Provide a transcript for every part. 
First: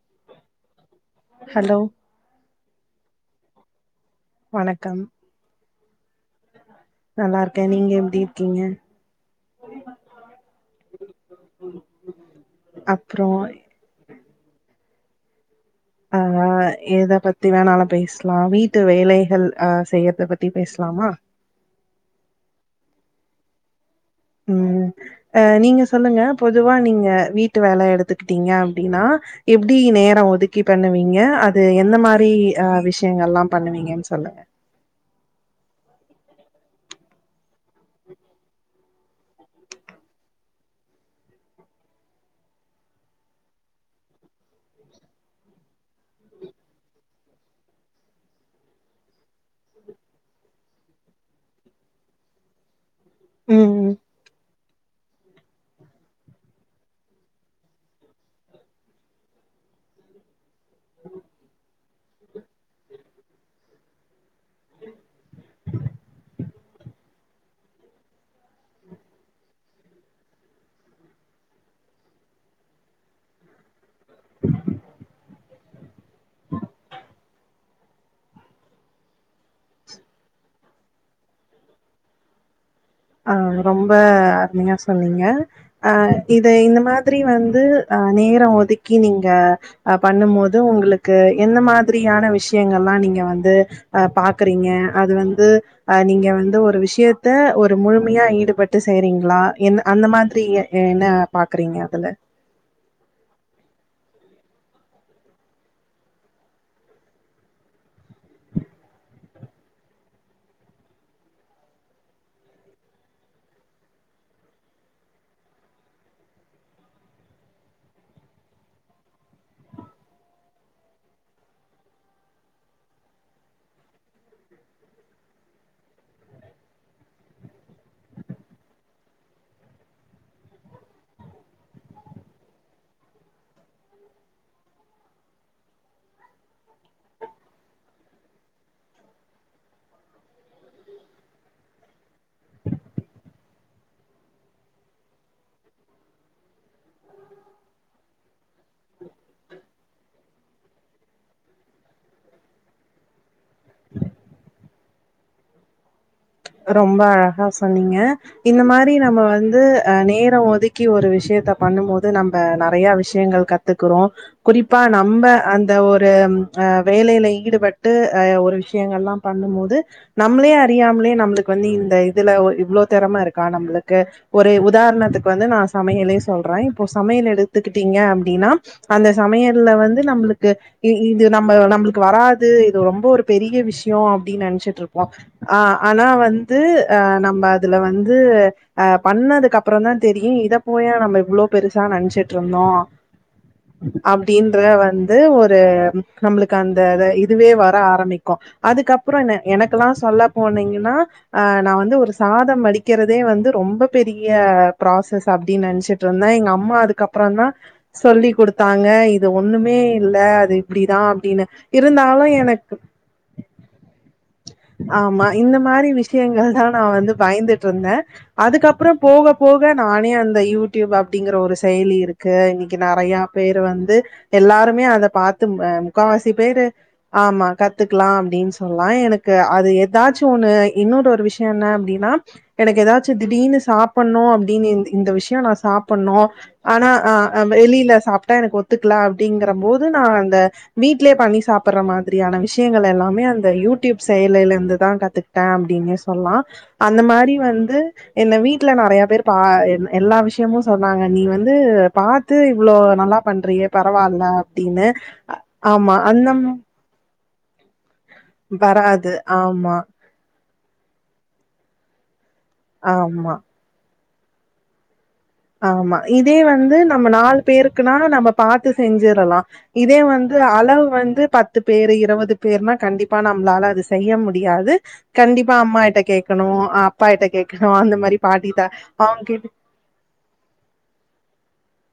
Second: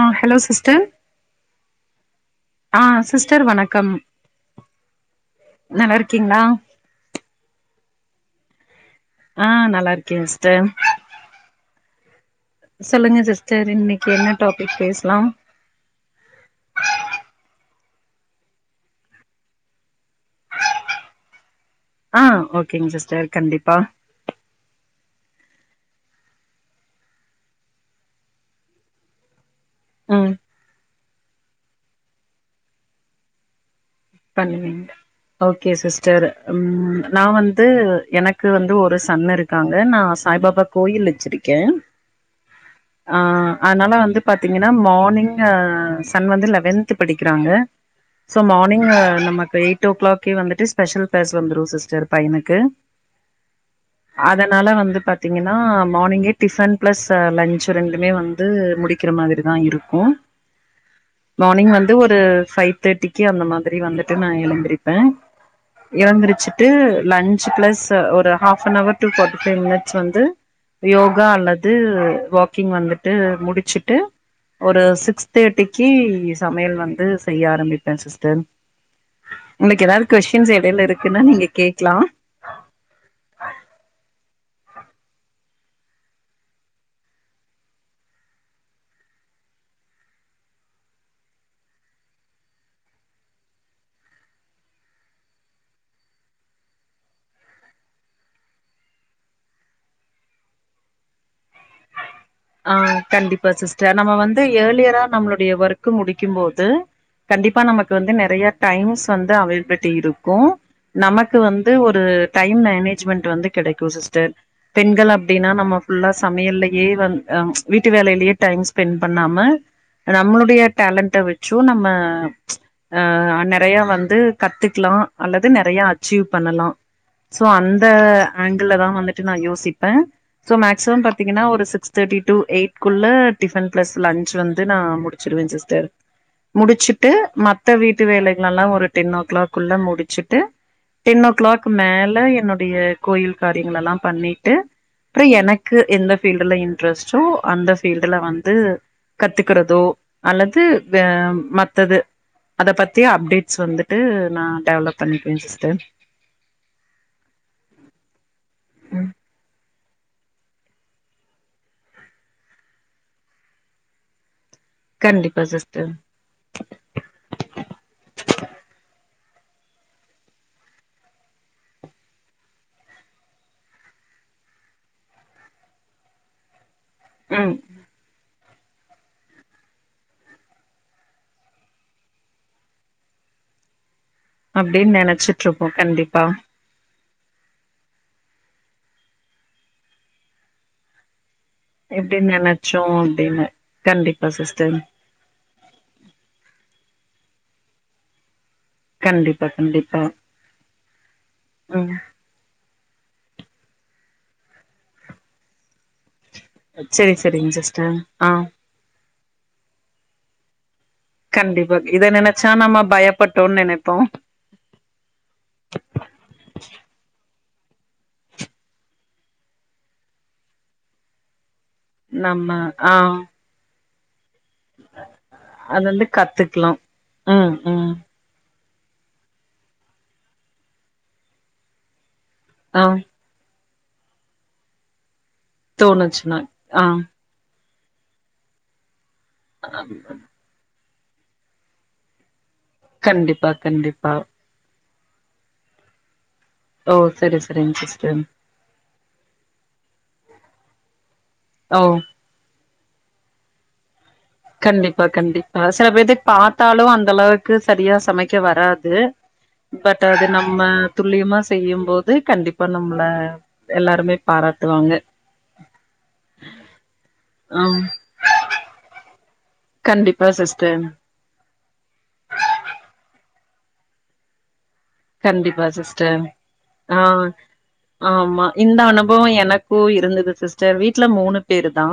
ஆஹ hello sister hello ஆ sister வணக்கம் வணக்கம் நல்லா இருக்கீங்களா நல்லா இருக்கேன் நீங்க எப் ப்டி இருக்கீங்க ஆஹ நல்லா இருக்கேன் சிஸ்டர். சொல்லுங்க அப்றோ சிஸ்டர் இன்னிக்கு என்ன டாபிக் பேஸ் லாம் ஹ எத பத்தி வேணாலும் பேசலாம் வீட்டு வேலைகள் அஹ செய்யறத பத்தி பேசலாமா ஆ ஓகேங்க சிஸ்டர் கண்டிப்பா உம் ஹ நீங்க சொல்லுங்க பொதுவா நீங்க வீட்டு வேல எடுத்துக்கிட்டீங்க அப்டினா எப்டி நேரம் ம் ஒதுக்கி பண்ணுவீங்க அது என் ந்த மாரி ஹ விஷயங்கள் ல்லாம் பண்ணுவீங்க பன்னுவீங்க ஓகே சிஸ்டர் ம் நா வந்து எனக்கு வந்து ஒரு சன் இருக்காங்க நான் சாய்பாபா கோயில் வச்சிருக்கேன் அதனால வந்து பார்த்தீங்கன்னா மார்னிங் சன் வந்து லெவன்த் படிக்கிறாங்க சோ மார் நீங்க நமக்கு எயிட் ஓ கிளாக்கே வந்துட்டு ஸ்பெஷல் க்ளாஸ் வந்துரும் சிஸ்டர் பையனுக்கு உம் ம் அதனால வந்து பாத்தீங்கன்னா மார்னிங்கே டிஃபன் பிளஸ் லஞ்சு ரெண்டுமே வந்து முடிக்கிற மாதிரி தான் இருக்கும் மானிங் வந்து ஒரு ஃபைவ் தேர்ட்டி [unintelligible] திரி வந்துட்டு நா எழுந்திருப்பேன் எழுந்திரிச்சுட்டு லஞ்ச் பிளஸ் ஒரு half an hour to forty five minutes வந்து யோகா அல்லது வாக்கிங் வந்துட்டு முடிச்சுட்டு ஒரு சிக்ஸ் தேர்டி [unintelligible] சமையல் வந்து செய்ய ஆரம்பிப்பேன் சிஸ்டர் உங்களுக்கு எதாவது கொஸ்டீன்ஸ் எடைல இருக்குன்னா நீங்க கேக்கலா ஆ ரொம்ப அருமையா சொன்னீங்க அ இது இந்த மாதிரி வந்து அ நேரோ ஒதுக்கி நீங்க அ பண்ணும் போது உங்களுக்கு என்ன மாதிரியான விஷயங்கள்லா நீங்க வந்து அ பாக்குறீங்க அது வந்து அ நீங்க வந்து ஒரு விஷ்யத்த ஒர் முழுமையா ஈடுபட்டு செய்றீங்களா என் அந்த மாதிரி என்ன பாக்குறீங்க அதுல ஆ கண்டிப்பா சிஸ்டர் நம்ம வந்து ஏலியரா நம்மளுடைய ஒர்க்கு முடிக்கும் போது கண்டிப்பா நம்ம வந்து நெறைய டைம்ஸ் வந் அவேலபிட்டி இருக்கு நமக்கு வந்து ஒரு டைம் மேனேஜ்மெண்ட் வந்து கெடைக்கு சிஸ்டர் பெண்கள் அப்டின்னா நம ஃபுல்லா சமையல்லே வந் ஹ வீட்டு வேலைலயே டைம் ஸ்பெண்ட் பண்ணாம நம்மளுடைய டேலண்ட வச்சும் நம்ம ஆ நெறய வந்து கத்துக்கலா அல்லது நெறய அச்சீவ் பண்ணலா சோ அந்த ஆங்கிள் தா வந்துட்டு நா யோசிப்பேன் சோ மேக்சிமம் பாத்தீங்கன்னா ஒரு சிக்ஸ் தேட்டி டூ எயிட் குள்ள டிஃபன் பிளஸ் லஞ்ச் வந்து நா முடுச்சுருவ சிஸ்டர் முடுச்சுட்டு மத்த வீட்டு வேலைகள் எல்லா ஒரு டென் ஓ கிளாக் குள்ள முடுச்சுட்டு டென் ஓ கிளாக் மேல என்னுடைய கோயில் காரியங்கள் எல்லா பண்ணிட்டு அப்றோ எனக்கு எந்த ஃபீல்டுல இன் இன்டிரஸ்டு அந்த ஃபீல்டுல வந்து கத்துக்குறதோ அல்லது மத்தது அத பத்தி அப்டேட்ஸ் வந்துட்டு நா டெவலப் பண்ணிபே சிஸ்டர் ரொம்ப அழகா சொன்னீங்க இந்த மாரி நம்ம வந்து அ நேரோ ஒதுக்கி ஒரு விஷ்யத்த பண்ணும் போது நம்ப நெறைய விஷ்யங்கள் கத்துக்குறோ குறிப்பா நம்ப கண்டிப்பா அந்த சிஸ்டர் ஒரு அ வேலைல ஈடுபட்டு அ ஒரு விஷ்யங்கல்லாம் பண்ணும் போது நம்ளே அறியாமலே நம்ளு இதுக்கு வந்து இந்த இதுல இவ்ளோ தெறம இருக்கா நம்மளுக்கு ஒரு உதாரணத்துக்கு வந்து நா சமையலே சொல்ற போ சமையல் ம் எடுத்துக்கிட்டீங்க அப்டின்னா அந்த சமையல்ல வந்து நம்பளுக்கு இது நம்ம நம்புளுக்கு வராது இது ரொம்ப ஒரு பெரிய விஷ் யோ அப்டின்னு நெனச்சிட்டு இருப்போ நெனச்சிட்டு ஆ இருப்போ ஆனா கண்டிப்பா வந் து அ நம்ம அதுல வந்து அ பண்ணதுக்கு அப்புறோதா தெரியு இத போயா நம்ம இவ்ளோ பெருசா எப்டி நெனச்சுட்டு இருந்தோ நெனச்சோ அப்டின்னு கண்டிப்பா அப்டின்றத சிஸ்டர் வந்து ஒரு நம்மளுக்கு அந் அந்த அத இதுவே வர ஆரம்மிக்கு அதுக்கப்புறோ என்ன கண்டிப்பா எனக்கெல்லா கண்டிப்பா சொல்ல போனீங்கன்னா அ நா ம் வந்து ஒரு சாதம் படிக்குறதே வந்து ரொம்ப பெரிய ப்ராசஸ் அப்டின்னு நெனச்சு ருந்தே எங்க அம்மா செரி அதுக்கப்றோ தா செரிங்க சிஸ்டர் சொல்லி ஆ குடுத்தாங்க இது ஒண்ணுமே இல்ல அப்டிதா அப்டின்னு கண்டிப்பா இத இருந்தாலு நெனச்சா எனக்கு நம்ம பயப்பட்டோன்னு நெனைப்போ ஆமா இந்த மாரி விஷ் ங்கள்தா நா வந்து பா பயந்துட்டு இருந்தே அதுக்கப்றோ போக போக நானே அந்த யூடியூப் அப்டிங்கற ஒரு செயலி இருக்கு நம்ம இன்னிக்கு ஆ நறையா பேரு வந்து எல்லாருமே அத பாத்து அ அது வந்து முக்காவாசி பேரு கத்துக்கலா ஆமா ம் ம் கத்துக்கலா அப்டின்ஸ் சொல்லா எனக்கு அது எதாச்சு ஒண்ணு இன்னோர் ஒரு விஷ்யோ என்ன அப்டின்னா எனக்கு ஆ ஏதாச்சு திடீர்னு சாப் பண்ணு அப்டின்னு இந் இந்த விஷ் த்தியு நா சாப்பன்னு தோணுச்சுன்னா ஆ ஆனா அ அம் வெளில சாப்டா எனக்கு ஒத்துகலா அப்டீங்கற போது நா அந்த வீட்லயே பண்ணி சாப்படுற மாதிரியான விஷ் விஷயங்கலெல்லாமே அந்த கண்டிப்பா யூடிப் கண்டிப்பா செயலில இருந்துதா கத் ட்டா அப்டின்னே சொல்லாம் ஓ அந்த மாரி செரி செரிங்க வந்து சிஸ்டர் என்ன வீட்ல நெறைய [inaudible] பா எல்லா விஷயமு சொன்னாங்க நீ வந்து ஓ பாத்து இவ்ளோ நல்லா பன்றியே பரவா கண்டிப்பா கண்டிப்பா சில பேத்த அந்த ம், பாத்தாலு அந்த அளவுக் க்கு சரியாஸ் சமைக்க வராது பட் அது நம்ம துல்லியமா செய்யும்போத் கண்டிப்பா நம்மள ஆமா எல்லாருமே பாராட்டுவாங்க ஆமா இதே வந்து நம்ம நாலு ஆ பேருக்குனா நம்ம பாத்து செஞ்சிடுலா இதே கண்டிப்பா வந்து சிஸ்டர் அளவு வந்து பத்து பேரு இருபது பேர்னா கண்டிப்பா நா நம்மளால அது செய்ய முடியாது கண்டிப்பா அம்மாகிட்ட கேக்கணு அ ஆ அப்பாகிட்ட கேக்கணு அந்த மாரி ஆமா பாட்டி தா இந்த அவுங்க அனுபவோ கேட்டு எனக்கு [unintelligible] வீட்ல மூணு பேருதா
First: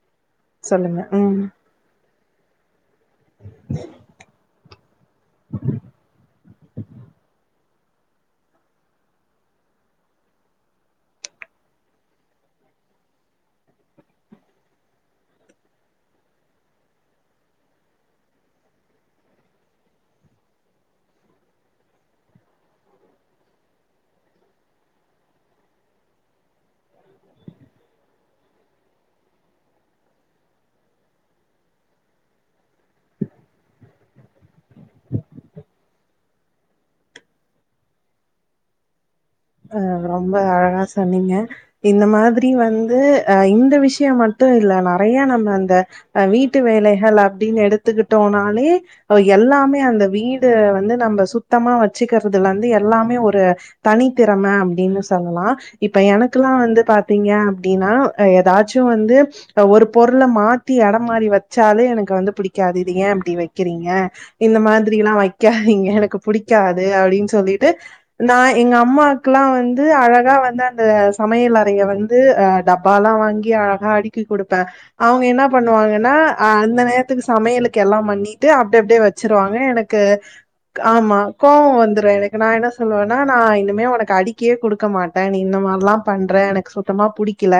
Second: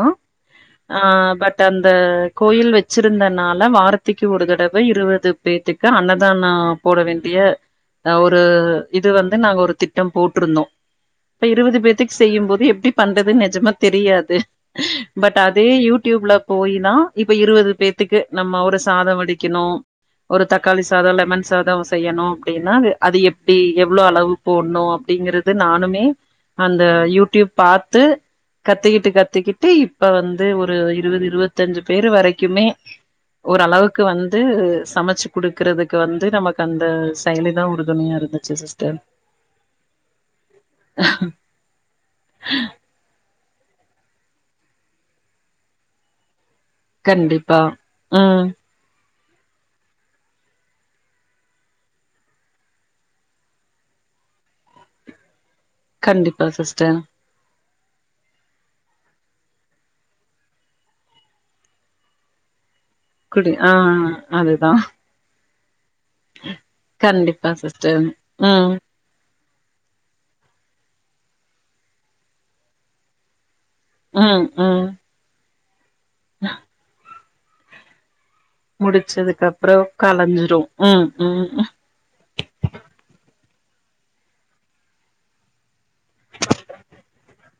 சொல்லுங்க. ஆ ம். பட் அந்த கோயில் வச் வச்சிருந்தனால வாரத்திக்கி ஒரு தடவ் வை இருபத் [inaudible] பேத்துக்கு அன்னதானோ போட வேண்டிய ஆ ஒரு இது வந்து நாங்க ஒரு திட்டம் போட்ருந்தோ இப்ப இருபது பேத்துக்கு செய்யும்போது எப்டி பண்றதுன்னு நெஜமா தெரியாது பட் அதே யூடிப்ல போயிதா இப்ப இருபது பேத்துக்கு நம்ம ஒரு சாதம் வடிக்கணு ஒரு தக்காளி சாதோ லெமன் சாதோ செய்யணு அப்டின் ன்னா அது அது எப்டி எவ்ளவு அளவு போட்ணு அப்டிங்கிறது நானுமே அந்த யூடிப் பாத்து கத்துக்கிட்டு-கத்துக்கிட்டு இப்ப வந்து ஒரு இருபது இருபத்தஞ்சு பேரு வரைக்குமே ஒரு அளவுக்கு வந்து சமைச்சு குடுக்கறதுக்கு வந்து நமக்கு அந்த [inaudible] தா உறுதுணையா இருந்துச்சு சிஸ்டர் ஆ ரொம்ப அழகா சொன்னீங்க இந்த மாதிரி வந்து ஆ இந்த விஷயோ மட்டு இல்ல நெறைய நம்ம அந்த ஆ வீட் வீட்டு வேலைகள் கண்டிப்பா அப்டின்னு ம் எடுத்துக்கிட்டோனாலே ப்ப எல்லாமே அந்த வீடு வந்து நம்ம சுத்தமா வச்சுகிறதுலருந்து எல்லாமே ஒரு தனி திறம அப்டின்னு சொல்லலா இப்ப கண்டிப்பா எனக்கெல்லா வந்து சிஸ்டர் பாத்தீங்க அப்டினா அ ஏதாச்சு வந்து அ ஒரு பொருள மாத்தி எடோ மாறி வச்சாலே எனக்கு வந்து பிடிக்காது இது ஏன் இப்டி குடி ஆ வைக்கறீங்க இந்த அதுதா மாதிரி எல்லா வைக் கியா இல்லிங்க எனக்கு புடிக்காது அப்டின்னு கண்டிப்பா சொல்லிட்டு சிஸ்டர் நா ம் எங்க அம்மா அதுக்குலா வந்து அழகா வந்து அந்த சமயல் அறைய வந்து அஹ் டப்பால்லா வாங்கி அழகா நா அடிக்கி ம் குடுப்பே ம் அவங்க என்ன பண்ணுவாங்க நா அந்த நேர [unintelligible] சமையலுக்கு எல்லா பண்ணி டு அப்ட அப்டியே முடிச்சதுக்கு வெச்சருவாங்க அப்றோ எனக்கு கலஞ்சிரு ம் ஆமா ம் கோவம் வந்துரோ எனக்கு நா என்ன சொல்லுவேன்னா நா மே உனக்கு கா அடிக்கியே குடுக்க மாட்டே நீ இந்த மார்லா பண்ற எனக்கு சுத்தமா புடிக்கல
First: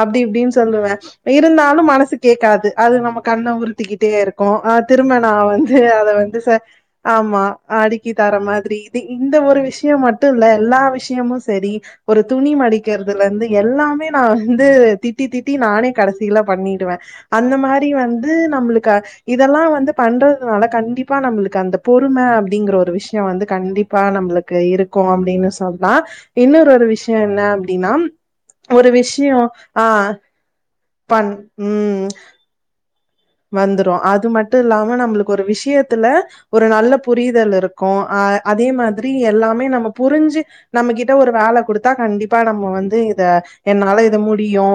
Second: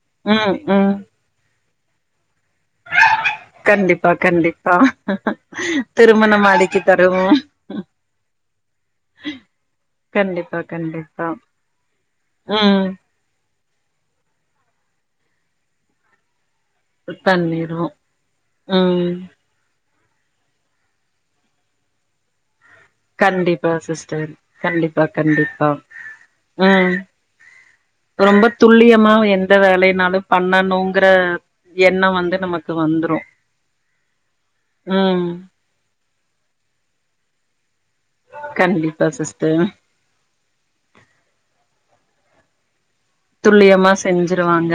அப்டி இப்டின்னு ம் சொல்லுவ ம் இருந்தாலோ மனசுக்கு கேக்காது அது நம்ம கண்ண உறுத்திக்கிட்டே கண்டிப்பா இருக்கோ கண்டிப்பா ஆஹ் திரும நா வந்து அத திரும்ப வந்து நம்ம அடுக்கி தருவோ ஆமா அடுக்கி தர மாதிரி இது இந்த ஒரு விஷியோ மட்டு இல்ல கண்டிப்பா எல்லா கண்டிப்பா [unintelligible] செரி ஒரு துணி ம் மடிக்கிறதுலருந்து எல்லாமே நா வந்து திட்டி திட்டி நானே கடைசியில பண்ணிடுவே அந்த பண்ணிருவோ மாரி வந்து நம்ளுக்கு ம் இதெல்லா வந்து பண்றதுனால கண்டிப்பா நம்மளுக்கு அந்த பொறுமை அப்டிங்ற விஷியோ வந்து கண்டிப்பா சிஸ்டர் நம்மளுக்கு இருக்கோ கண்டிப்பா அப்டின்னு கண்டிப்பா சொல் ஆஹ் இன்னொரொரு ம் விஷியோ என்ன அப்டின்னா ரொம்ப ஒரு துல்லியமா விஷியோ எந்த ஆஹ் வேலைனாலு பண்ணணுங்கற பண் உம் எண்ணோ வந்து நமக்கு வந்துரு வந்துரோ அது மட்டோ இல்லாம நம்மளுக்கு ம் ஒரு விஷியத்துல ஒரு நல்ல புரி [unintelligible] புரிதலிருக் கோ ஹ அதே கண்டிப்பா மாதிரி சிஸ்டர் எல்லாமே நம்ம புரிஞ்சி நம்ம கிட்ட ஒரு வே குடுத்தா கண்டிப் கண்டிப்பா நம்ம வந்து து இத துல்லியமா என்னால இத முடியோ செஞ்சிருவாங்க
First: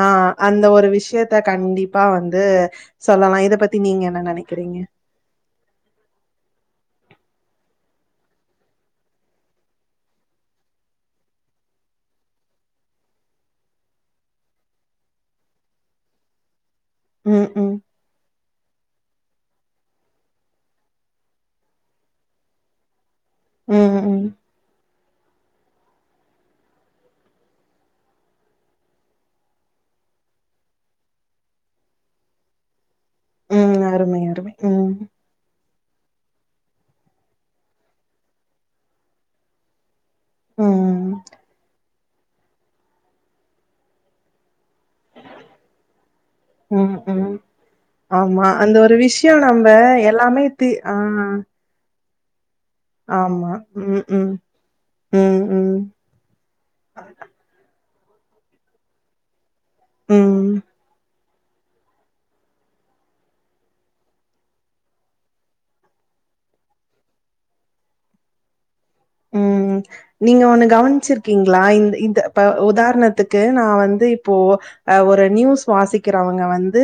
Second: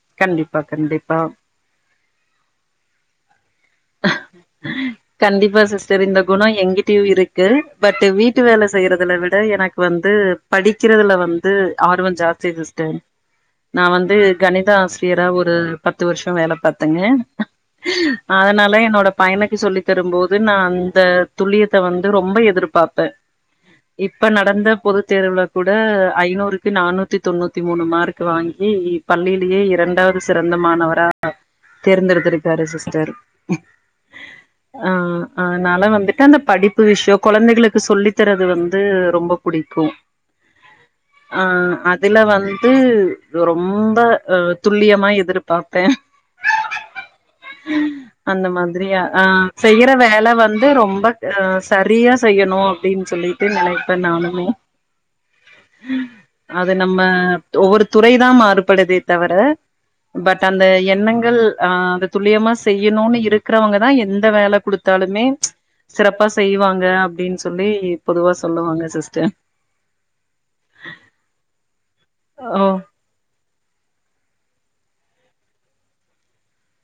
ஆஹ் கண்டிப்பா அந்த ஒரு கண்டிப்பா விஷியத்த கண்டிப்பா வந்து [unintelligible] லா இதபத் கண்டிப்பா சிஸ்டர் இந்த குணோ எங்கிட்டயோ இருக்கு பட் வீட்டு வேல செய்யுறதுல விட எனக்கு வந்து படிக்கிறதுல வந்து ஆர்வம் ஜாஸ்தி சிஸ்டர் நா வந்து கணித ஆசிரியரா ஒரு பத்து வருஷோ வேல பாத் ம் ம் [unintelligible] அதனால என்னோட பையனுக்கு சொல்லி தருமோது நா அந்த துல்லியத்த வந்து ரொம்ப எதிர்பார்ப்பே ம் ம் இப்ப நடந்த பொது தேர்வுல [unintelligible] கூட ஐநூறுக்கு நானூத்தி தொண்ணூத்தி மூணு மார்க்கு வாங்கி பள்ளியிலயே இரண்டாவது சிறந்தமாணவரா தேர்ந்தெடுத்திருக்காரு சிஸ்டர் ம் அருமை அருமை ம் ஆஹ் ஆஹ் நாலா வந்து [unintelligible] அந்த படிப்பு விஷ்யோ கொழந்தைகளுக்கு சொல்லித்தரது வந்து ரொம்ப புடிக்கும் ம் ஆஹ அது இதுல வந்து ரொம்ப அஹ துல்லியமா எதிர்பார்ப்பேன் ம் ம் அந்த ஆமா ஒரு மாதிரியா விஷயம் ஆஹ நம்ப செய்யற வேல எல்லாமே வந்து தி ஆ ரொம்ப அஹ சரியா செய்யணும் அப்டினு சொல்லிட்டு ஆமா ம் நனைப்பேன் ம் நானுமே ம் ம் அது நம்ம தோரு துறைதான் மாறுபடுதே தவற பட் ம் அந்த எண்ணங்கள் ஆஹ அத துல்லியமா செய் ன்னொன்னு இருக்கிறவங்கதான் எந்த வேல குடுத்தாலுமே சிறப்பா செய்வாங்க அப்டின்னு சொல்லி பொதுவா சொல்லுவாங்க சிஸ்டர் உம் நீங்க ஒண்ணு கவனிச்சிருக்கீங்களா இந்த - இந்த இப்ப ஓ உதாரணத்துக்கு நான் வந்து இப்போ ஒரு நியூஸ் வாசிக்கிறவங்க வந் து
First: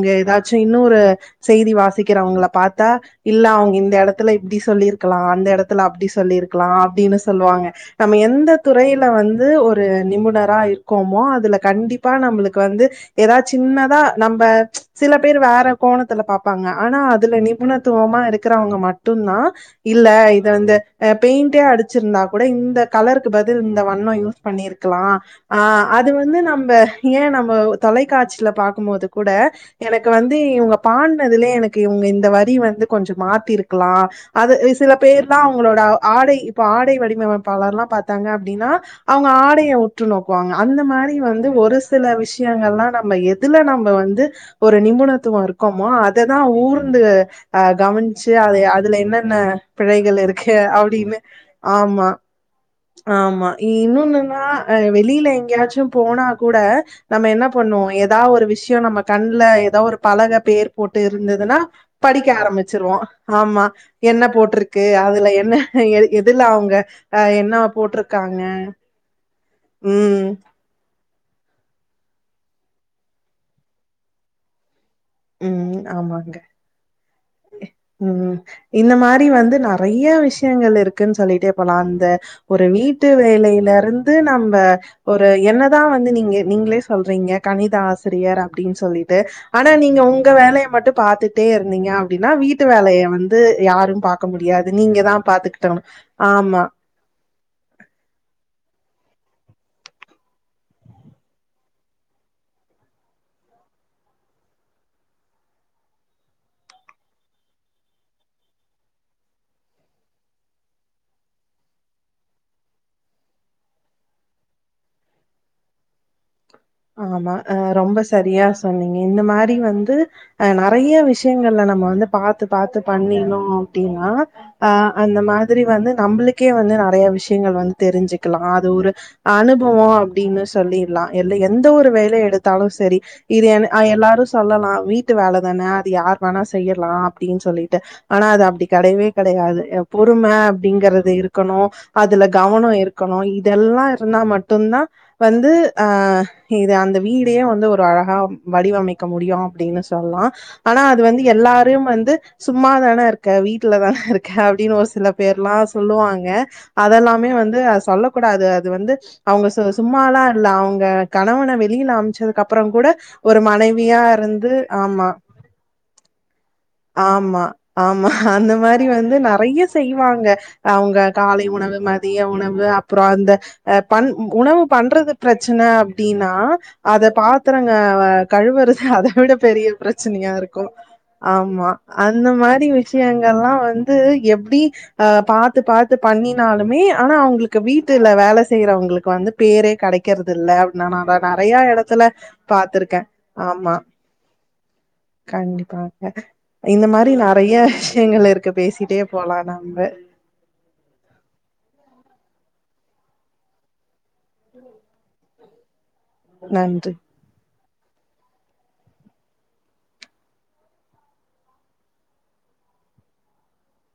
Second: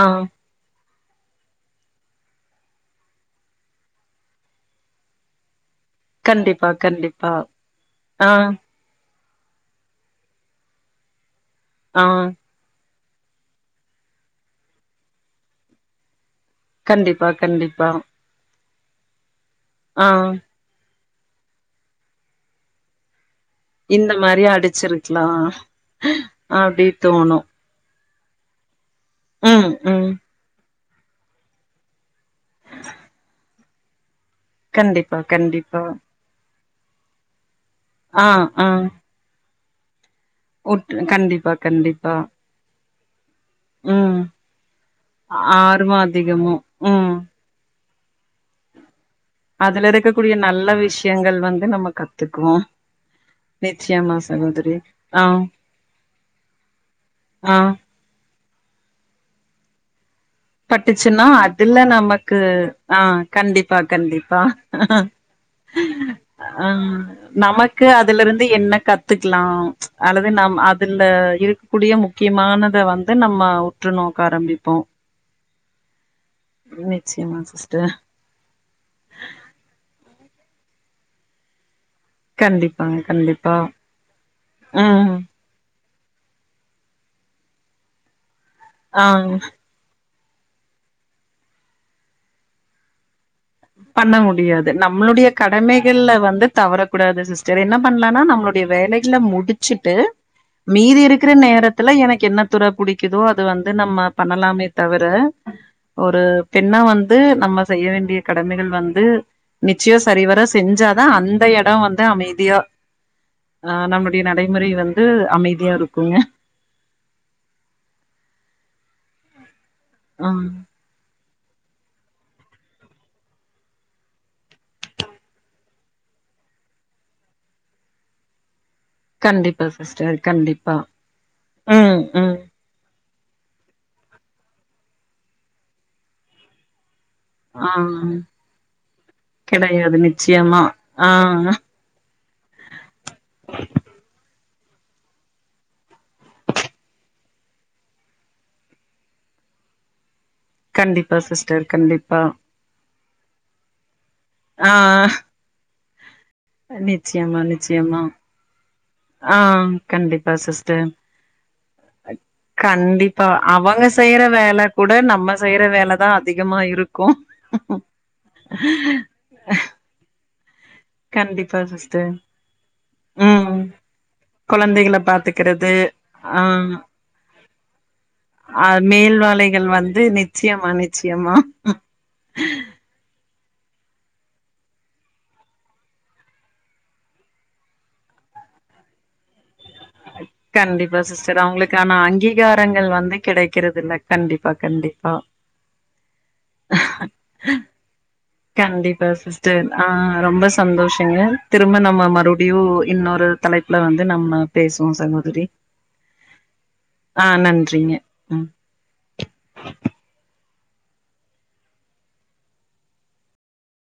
ஆ ஏதாச்சும் இன்னும் ஒரு செய்தி வாசிக்கிறவங்கள பாத்தா இல்ல அவங்க இந்த எடத்துல இப்டி சொல்லிருக்கலாம் அந்த எடத் துல அப்டி சொல்லிருக் ஹ கண்டிப்பா அப்டின்னு கண்டிப்பா சொல்லுவாங்க நம்ம ஆ எந்த துறையில் [unintelligible] வந்து ஒரு நிபுணரா இருக்கோமோ அதுல ஆ கண்டிப்பா நம்மளுக்கு வந்து எதாச்சின்னதா நம்ம சில பேர் வேற கோணத்துல பாப் ப்பாங்க ஆனா கண்டிப்பா அதுல கண்டிப்பா நிபுணத்துவமா இருக்கிறவங்க மட் தூனா இல்ல ஆ இது வந்து எப் பெயிண்டே அடிச்சிருந்தா கூட இந்த கலர் பதில் இந்த வண்ணம் யூஸ் மாரி பண்ணியிருக்கலாம் அடிச்சிருக்கலா ஹ அது வந்து நம்ம அப்டி ஏன் தோணு நம்ம தொலைப் காட்சில பாக்குமோது கூட ம் எனக்கு ம் வந்து இவங்க பாட்னதுலே எனக்கு இவங்க இந் வரி வந்து கொஞ்சம் மாத்தி இருக்கு க்லாம் அது சில கண்டிப்பா பேர் தான் அவங்களோட கண்டிப்பா ஆடை இப்ப ஆடை வடிமைப் பலர்லாம் பாத்தாங்க ஆ ஆ அப்டின்னா அவங்க ஆடை [unintelligible] டு நோக்குவாங்க அந்த உட் மாதிரி வந்து கண்டிப்பா ஒரு சில கண்டிப்பா விஷயங்கல்லாம் நம் [unintelligible] இதுல நம்ம ம் வந்து ஒரு நிபுணத்துவம் இருக்கோமோ ஆர்வோ அததான் அதிகமு ஊர்ந்து ம் அஹ கவன் சு அது அதுல என்னென்ன அதுல பிழைகள் இருக்கக்கூடிய இருக்கு நல்ல விஷயங்கள் வந்து [unintelligible] நம்ம ஆமா கத்துக்குவோ - ஆமா நிச்சயமா இன்னொன்னுன்னா ஹ சகோதரி ஆ வெளியில எங்கேயாச்சும் போனா கூட நம்ம என்ன ஆ பண்ணோம் எதா ஒரு விஷயம் நம்ம கண்ணல ஏதோ ஒரு பலக பேர் போட்டு பட்டுச்சுன்னா இருந்ததுன்னா அதுல படிக்க நமக்கு ஆ ஆரம்பிச்சிருவோம் ஆமா கண்டிப்பா என்ன போட்டிருக்கு அதுல என்ன எ எதுல அவங்க ஆஹ அ என்ன நமக்கு அதுல போட்டிருக்காங்க இருந்து என்ன கத்துக்கலாம் ம் அல்லது நம் அதுல ல இருக்கக்கூடிய முக்கியமானத வந்து நம்ம உற்று நோக்க ஆரம்பிப்போம் உம் ஆமாங்க நிச்சயமா சிஸ்டர் உம் இந்தமாரி வந்து நறைய விஷயங்கள் இருக்கு க்குனு சொல்லிட்டே போலாம் ஒரு கண்டிப்பாங்க வீட்டு கண்டிப்பா வேலையில இருந்து நம்ம ம் ஒரு என்ன தான் வந்து நீங்க நீங்களே சொல்றீங்க கணித ஆசிரியர் அப்டின்னு ஆ சொல்லிட்டு ஆனா நீங் உங்க வேலையை மட்டும் பாத்துட்டே இருந்தீங்க அப்டின்னா வீட்டு வேலையை வந்து யாரும் பண்ண பாக்க முடியாது நீங்க தா நம்மளுடைய பாத்துக்கிட்டணு கடமைகள்ல வந்து ஆமா தவறக்கூடாது சிஸ்டர் என்ன பண்லானா நம்மளுடைய வேலை ல முடிச்சுட்டு மீதி இருக்கிற நேரத்துல எனக்கு என்ன துறை புடிக்குதோ அது வந்து நம்ம பண்ணலாமே தவிர ஒரு பெண்ணா வந்து நம்ம செய்ய வேண்டிய கடமைகள் வந்து நிச்சயம் சரிவர செஞ்சாதான் அந்த இடம் வந்து அமைதியா ஹ நம்மளுடைய நடைமுறை வந்து அமைதியா இருக்கும் ஆமா அஹ ரொம்ப சரியா சொன்னீங்க இந்த மாரி வந்து ஆ து நறைய விஷயங் [unintelligible] நம்ம வந்து பாத்து - பாத்து பண்ணினோம் அப்டின்னா அஹ அந்த மாதிரி வந்து நம்மளுக்கே வந்து நறையா விஷயங்கள் வந்து தெரிஞ்சுக்கலாம் அது ஒரு கண்டிப்பா அனுபவம் சிஸ்டர் அப்டின்னு கண்டிப்பா சொல்லிர்லாம் எல்லைய எந்த ஒரு ம் வேலை ம் எடுத்தாலும் சரி இது என் அஹ் எல்லாரும் சொல்லலாம் வீட்டு வேலதான அது யார் வேணா செய்யலாம் அப்டின்னு ஆ சொல்லிட்டு ஆனா அது அப்டி கெடையவே கெடையாது பொறும நிச்சயமா ஆ அப்படிங்கறிறது இருக்கணும் அதுல கவனம் இருக்கணும் இதெல்லாம் இருந்தா மட் தொன்னா வந்து ஆஹ இது அந்த வீடே வந்து ஒரு அழகா வடிவமைக்க முடியும் அப்டின்னு சொல்லாம் ஆனா அது கண்டிப்பா வந்து சிஸ்டர் எல்லாரையும் வந்து கண்டிப்பா சும்மாதான இருக்க வீட்டுல தான இருக் ஆ அப்டின்னு ஒரு சில பேர்லாம் சொல்லுவாங்க அதெல்லாமே நிச்சயமா வந்து நிச்சயமா சொல்ல கூடாது அது வந்து அவங்க சு சும்மலாம் இல்ல அவங்க கணவன வெளியில அ அம்ச்சதுக்கு அப்புறோ கூட கண்டிப்பா ஒரு அவுங்க மனைவியா செய்யற இருந்து வேல கூட நம்ம செய்யற வேலதா அதிகமா இருக் ஆமா-ஆமா அந்த மாரி வந்து நெறைய செய்வாங் ங்க அவுங்க காலை கண்டிப்பா உணவு சிஸ்டர். மதிய உணவு அப்றோ அந்த ம் அ பண் உணவு குழந்தைகள பண்றது பிரச்சன பாத்துக்கிறது அப்டின்னா ஆ அத பாத்திரங்க அ கழுவுறது அத மேல் விட வேலைகள் பெரிய வந்து பிரச்சனையா இருக்கு நிச்சயமா நிச்சயமா ஆமா அந்த மாரி விஷயங் அதெல்லா வந்து எப்டி ஆ பாத்து பாத்து பண்ணினாலுமே ஆனா அவுங்களுக்கு வீட்டுல வேல செய்யறவங்களுக்கு வந்து பேரே கெடைக்கிறது இல்ல நா கண்டிப்பா நா சிஸ்டர் நெறைய அவங்களுக்கான எடத்துல அங்கீகாரங்கள் பாத்துருக்கே வந்து ஆமா கிடைக்கிறது இல்ல கண்டிப்பா கண்டிப்பா. கண்டிப்பா இந்த மாரி நெறைய விஷயங்கள் இருக்கு பேசிட்டே கண்டிப்பா போலா சிஸ்டர் ஆ நம்ம ம மறுபடியு இன்னொரு தலைப்புல வந்து நம் பேசுவோ சகோதரி நன்றி ன்றிங்க ம்